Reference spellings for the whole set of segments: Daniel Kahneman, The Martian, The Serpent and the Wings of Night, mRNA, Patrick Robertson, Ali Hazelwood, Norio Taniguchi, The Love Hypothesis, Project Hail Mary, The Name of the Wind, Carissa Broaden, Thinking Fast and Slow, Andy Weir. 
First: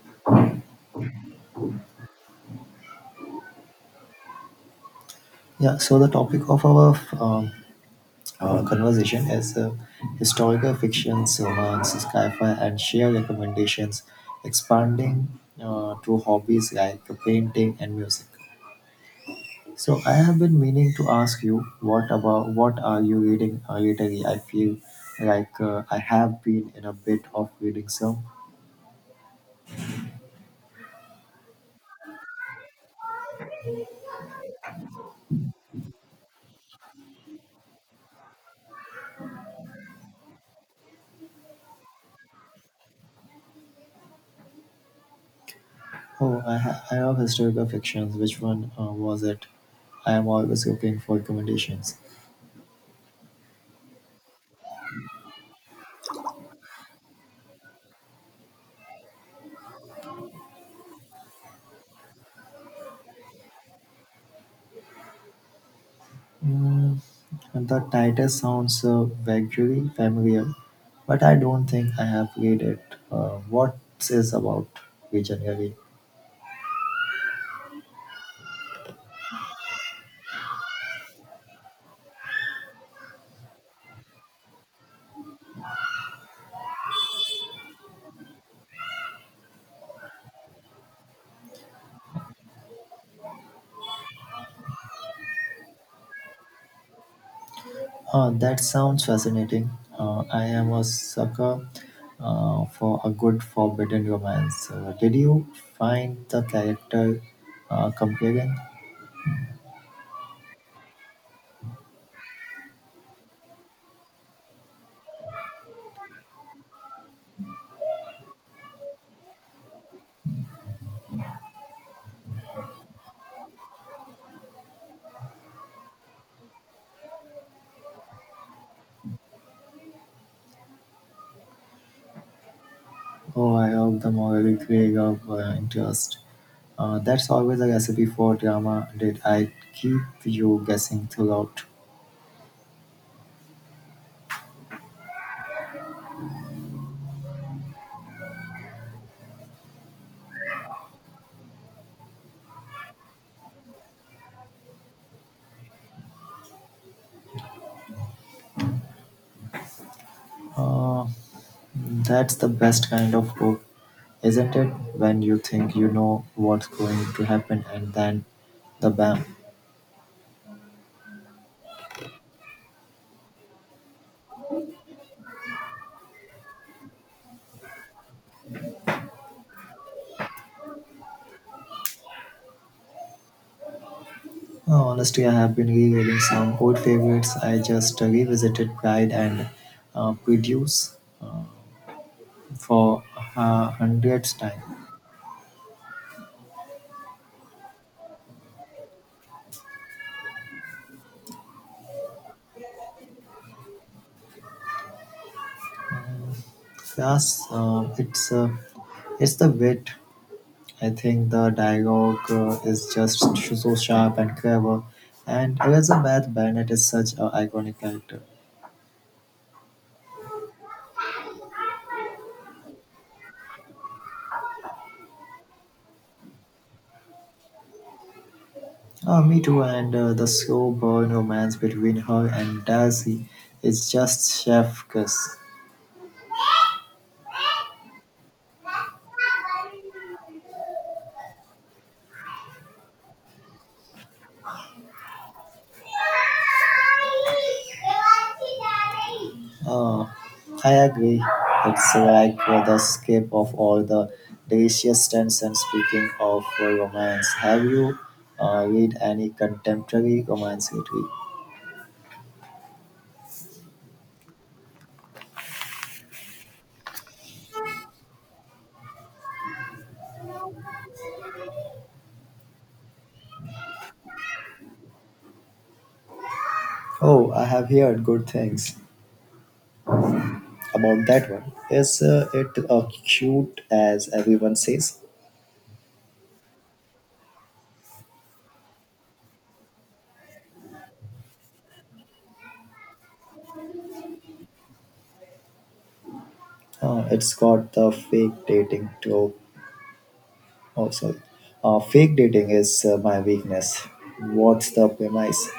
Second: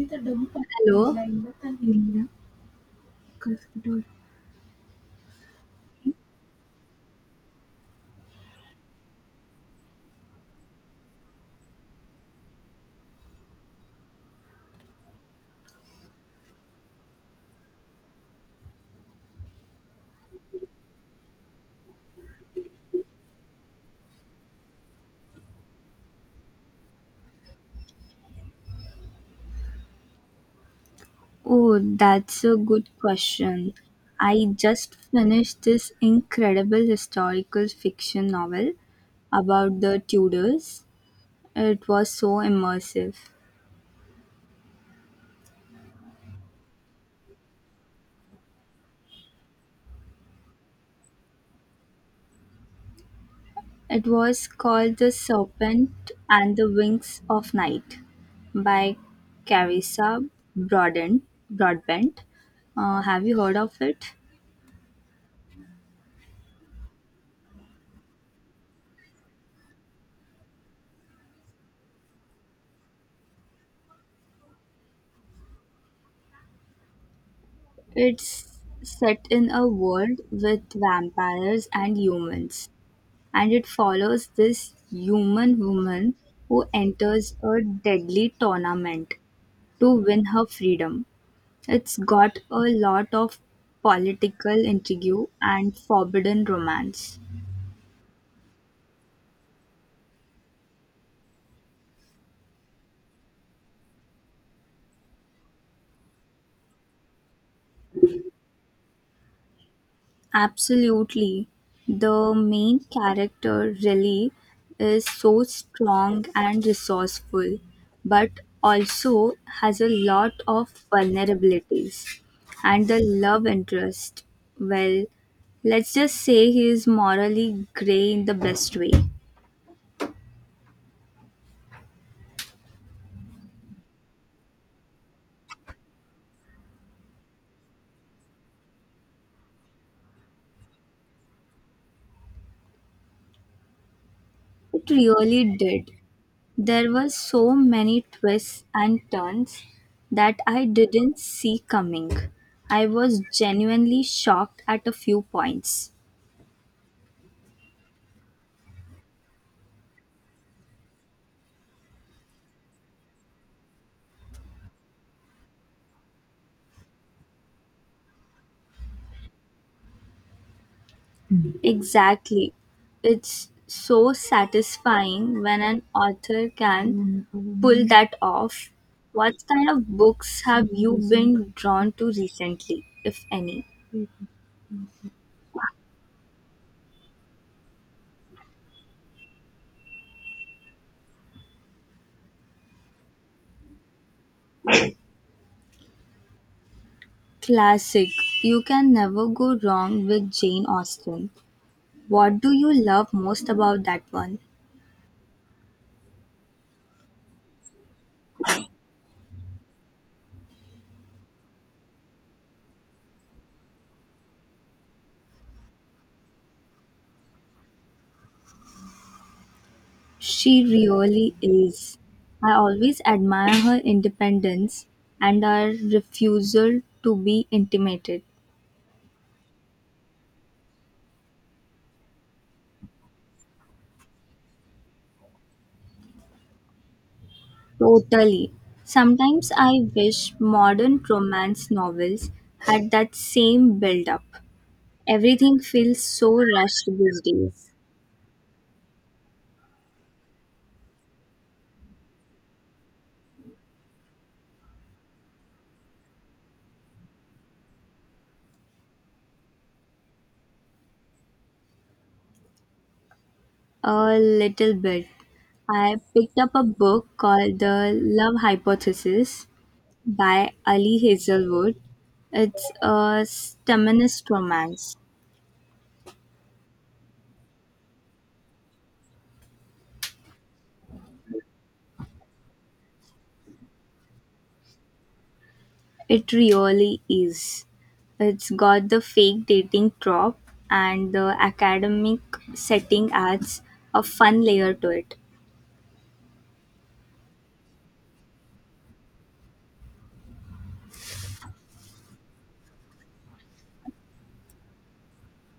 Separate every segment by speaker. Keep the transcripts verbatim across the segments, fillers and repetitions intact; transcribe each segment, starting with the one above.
Speaker 1: Hello.
Speaker 2: Yeah, so the topic of our um, uh, conversation is uh, historical fictions, romance, sci-fi, and share recommendations, expanding uh, to hobbies like painting and music. So I have been meaning to ask you what about what are you reading uh, lately? I feel like uh, I have been in a bit of reading some.
Speaker 1: Oh, that's a good question. I just finished this incredible historical fiction novel about the Tudors. It was so immersive.
Speaker 2: Oh, I, ha- I love historical fictions. Which one uh, was it? I am always looking for recommendations.
Speaker 1: It was called The Serpent and the Wings of Night by Carissa Broaden, Broadbent. Uh, have you heard of it?
Speaker 2: Mm, the title sounds uh, vaguely familiar, but I don't think I have read it. Uh, what is about we generally?
Speaker 1: It's set in a world with vampires and humans, and it follows this human woman who enters a deadly tournament to win her freedom. It's got a lot of political intrigue and forbidden romance.
Speaker 2: Uh, that sounds fascinating. Uh, I am a sucker uh, for a good forbidden romance. Uh, did you find the character uh, compelling?
Speaker 1: Absolutely. The main character really is so strong and resourceful, but also has a lot of vulnerabilities. And the love interest, well, let's just say he is morally grey in the best way.
Speaker 2: Oh, I hope the morally grey of uh, interest. Uh, that's always a recipe for drama. Did I keep you guessing throughout?
Speaker 1: It really did. There were so many twists and turns that I didn't see coming. I was genuinely shocked at a few points.
Speaker 2: Uh, That's the best kind of hope, isn't it? When you think you know what's going to happen and then the bam.
Speaker 1: Exactly. It's so satisfying when an author can pull that off. What kind of books have you been drawn to recently, if any?
Speaker 2: Oh, honestly, I have been rereading some old favorites. I just revisited Pride and uh, Prejudice for a hundredth time.
Speaker 1: Classic. You can never go wrong with Jane Austen. What do you love most about that one?
Speaker 2: Yes, uh, it's uh, it's the wit. I think the dialogue uh, is just so sharp and clever, and Elizabeth Bennet is such an iconic character.
Speaker 1: She really is. I always admire her independence and her refusal to be intimidated.
Speaker 2: Uh, me too, and uh, the slow burn romance between her and Darcy is just chef kiss.
Speaker 1: Totally. Sometimes I wish modern romance novels had that same build up. Everything feels so rushed these days.
Speaker 2: Uh, I agree. It's like uh, the escape of all the delicious trends. And speaking of uh, romance, have you uh, read any contemporary romance lately?
Speaker 1: A little bit. I picked up a book called The Love Hypothesis by Ali Hazelwood. It's a feminist romance.
Speaker 2: Oh, I have heard good things about that one. Is uh, it uh, cute as everyone says?
Speaker 1: It really is. It's got the fake dating prop, and the academic setting adds a fun layer to it.
Speaker 2: Uh, it's got the fake dating to. Oh, sorry. Uh, fake dating is uh, my weakness. What's the premise?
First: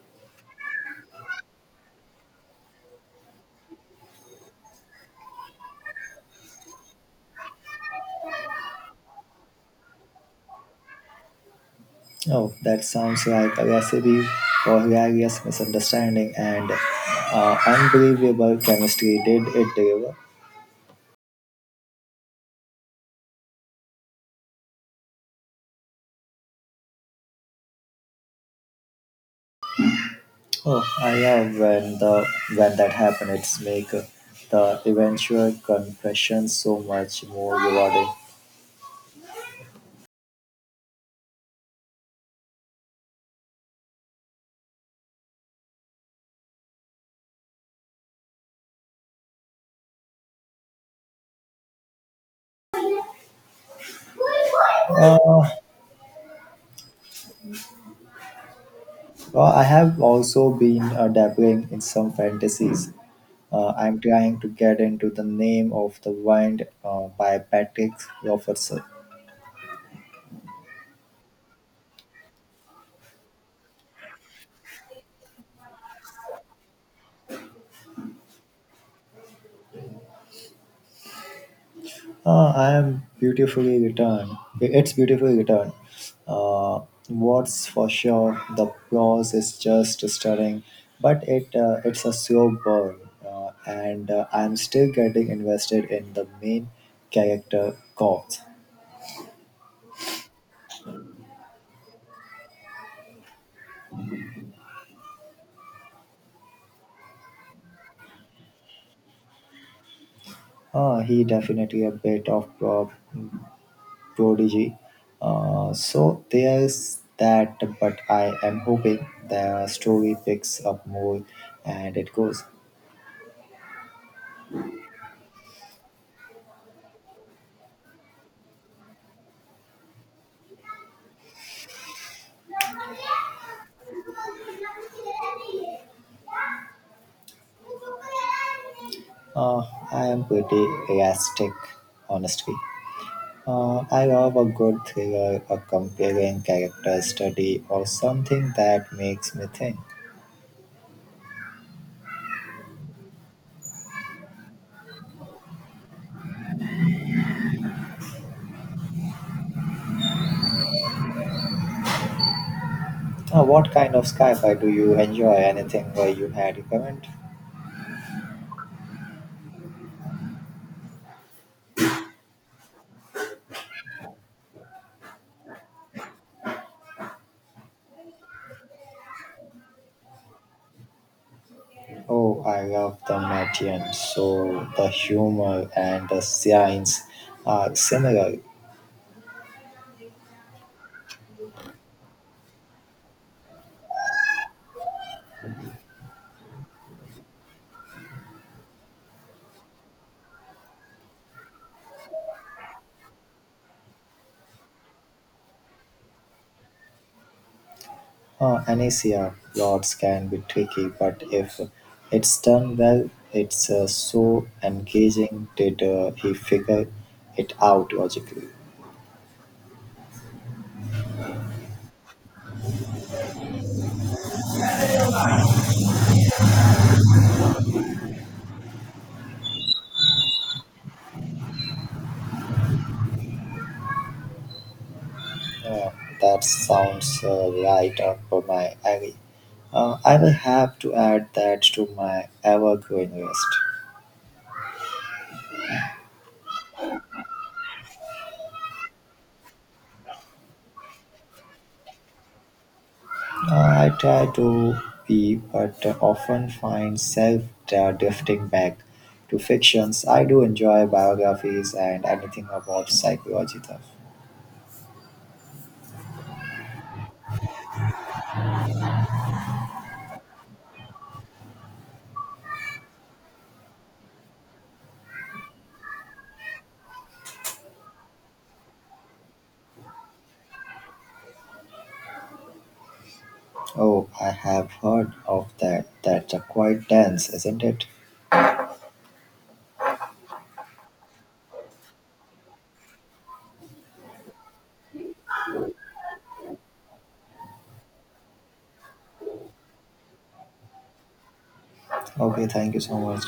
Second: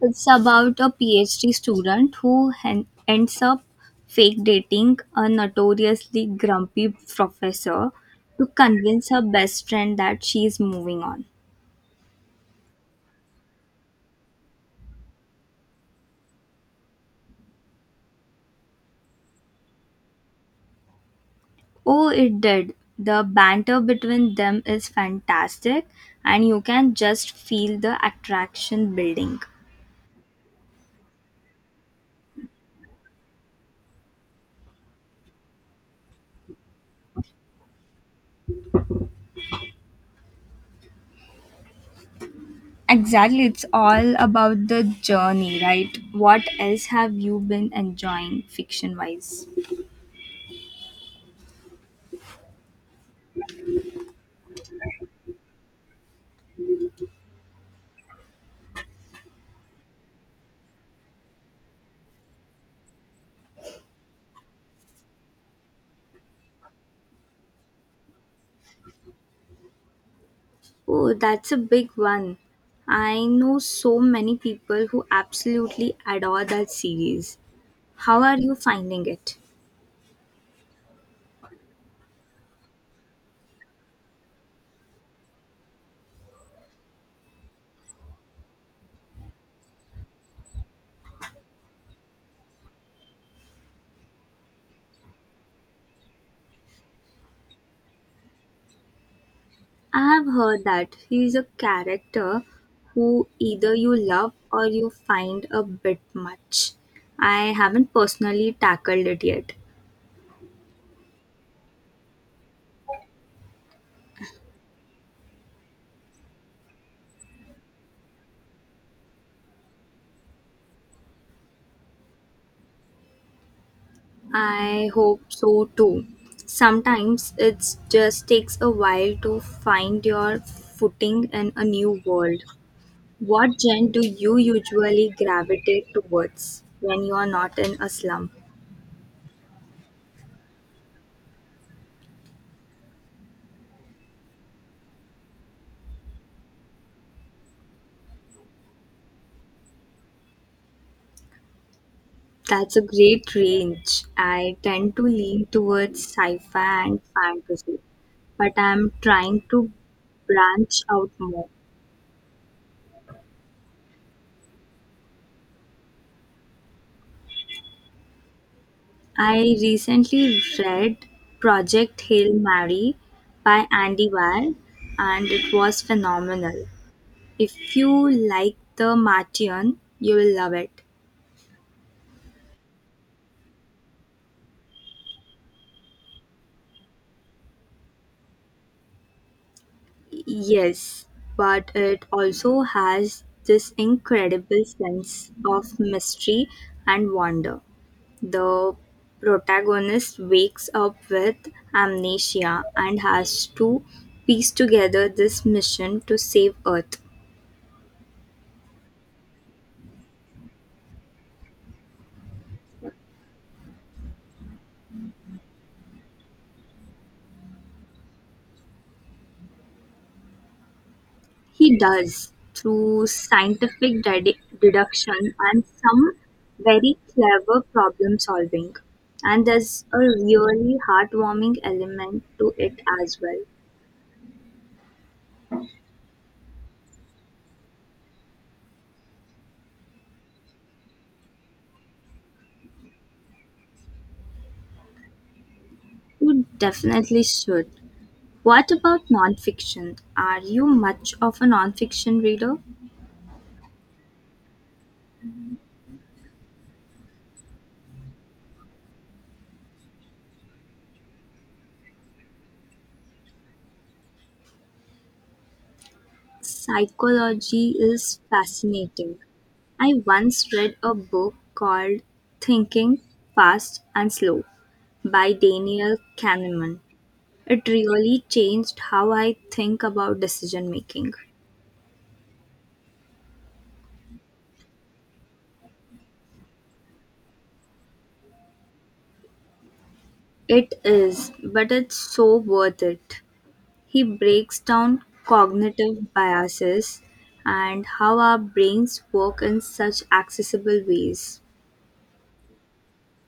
Speaker 1: It's about a PhD student who hen- ends up fake dating a notoriously grumpy professor to convince her best friend that she's moving on.
Speaker 2: Oh, that sounds like a recipe for hilarious misunderstanding and uh, unbelievable chemistry. Did it deliver?
Speaker 1: Oh, it did. The banter between them is fantastic, and you can just feel the attraction building.
Speaker 2: Oh, I have when the when that happened, it's make uh, the eventual confession so much more rewarding.
Speaker 1: Exactly, it's all about the journey, right? What else have you been enjoying fiction wise?
Speaker 2: Uh, Well, I have also been uh, dabbling in some fantasies. Uh, I'm trying to get into The Name of the Wind uh, by Patrick Robertson.
Speaker 1: Oh, that's a big one. I know so many people who absolutely adore that series. How are you finding it?
Speaker 2: Uh, I am beautifully returned. It's beautifully returned. Uh, what's for sure, the prose is just stunning, but it uh, it's a slow burn, uh, and uh, I'm still getting invested in the main character, Cox.
Speaker 1: I have heard that he is a character who either you love or you find a bit much. I haven't personally tackled it yet.
Speaker 2: Uh, he definitely a bit of uh, prodigy. Uh, so there's that, but I am hoping the story picks up more and it goes.
Speaker 1: I hope so too. Sometimes it just takes a while to find your footing in a new world. What gen do you usually gravitate towards when you are not in a slum?
Speaker 2: Uh, I am pretty elastic, honestly. Uh, I love a good thriller, a compelling character study, or something that makes me think.
Speaker 1: That's a great range. I tend to lean towards sci fi and fantasy, but I'm trying to branch out more.
Speaker 2: Uh, what kind of sci-fi do you enjoy? Anything where you had recommend?
Speaker 1: I recently read Project Hail Mary by Andy Weir and it was phenomenal. If you like The Martian, you will love it.
Speaker 2: Oh, I love the Matian. So the humor and the science are similar.
Speaker 1: Yes, but it also has this incredible sense of mystery and wonder. The protagonist wakes up with amnesia and has to piece together this mission to save Earth.
Speaker 2: Uh, Anicia plots can be tricky, but if it's done well, it's uh, so engaging. Did uh, he figure it out logically?
Speaker 1: He does, through scientific ded- deduction and some very clever problem solving. And there's a really heartwarming element to it as well.
Speaker 2: Uh, that sounds uh, right up my alley. Uh, I will have to add that to my ever-growing list.
Speaker 1: You definitely should. What about nonfiction? Are you much of a nonfiction reader?
Speaker 2: I try to be, but often find self uh, drifting back to fictions. I do enjoy biographies and anything about psychology, though.
Speaker 1: Psychology is fascinating. I once read a book called Thinking Fast and Slow by Daniel Kahneman. It really changed how I think about decision making.
Speaker 2: Oh, I have heard of that. That's uh, quite dense, isn't it?
Speaker 1: It is, but it's so worth it. He breaks down cognitive biases and how our brains work in such accessible ways.
Speaker 2: Okay, thank you so much.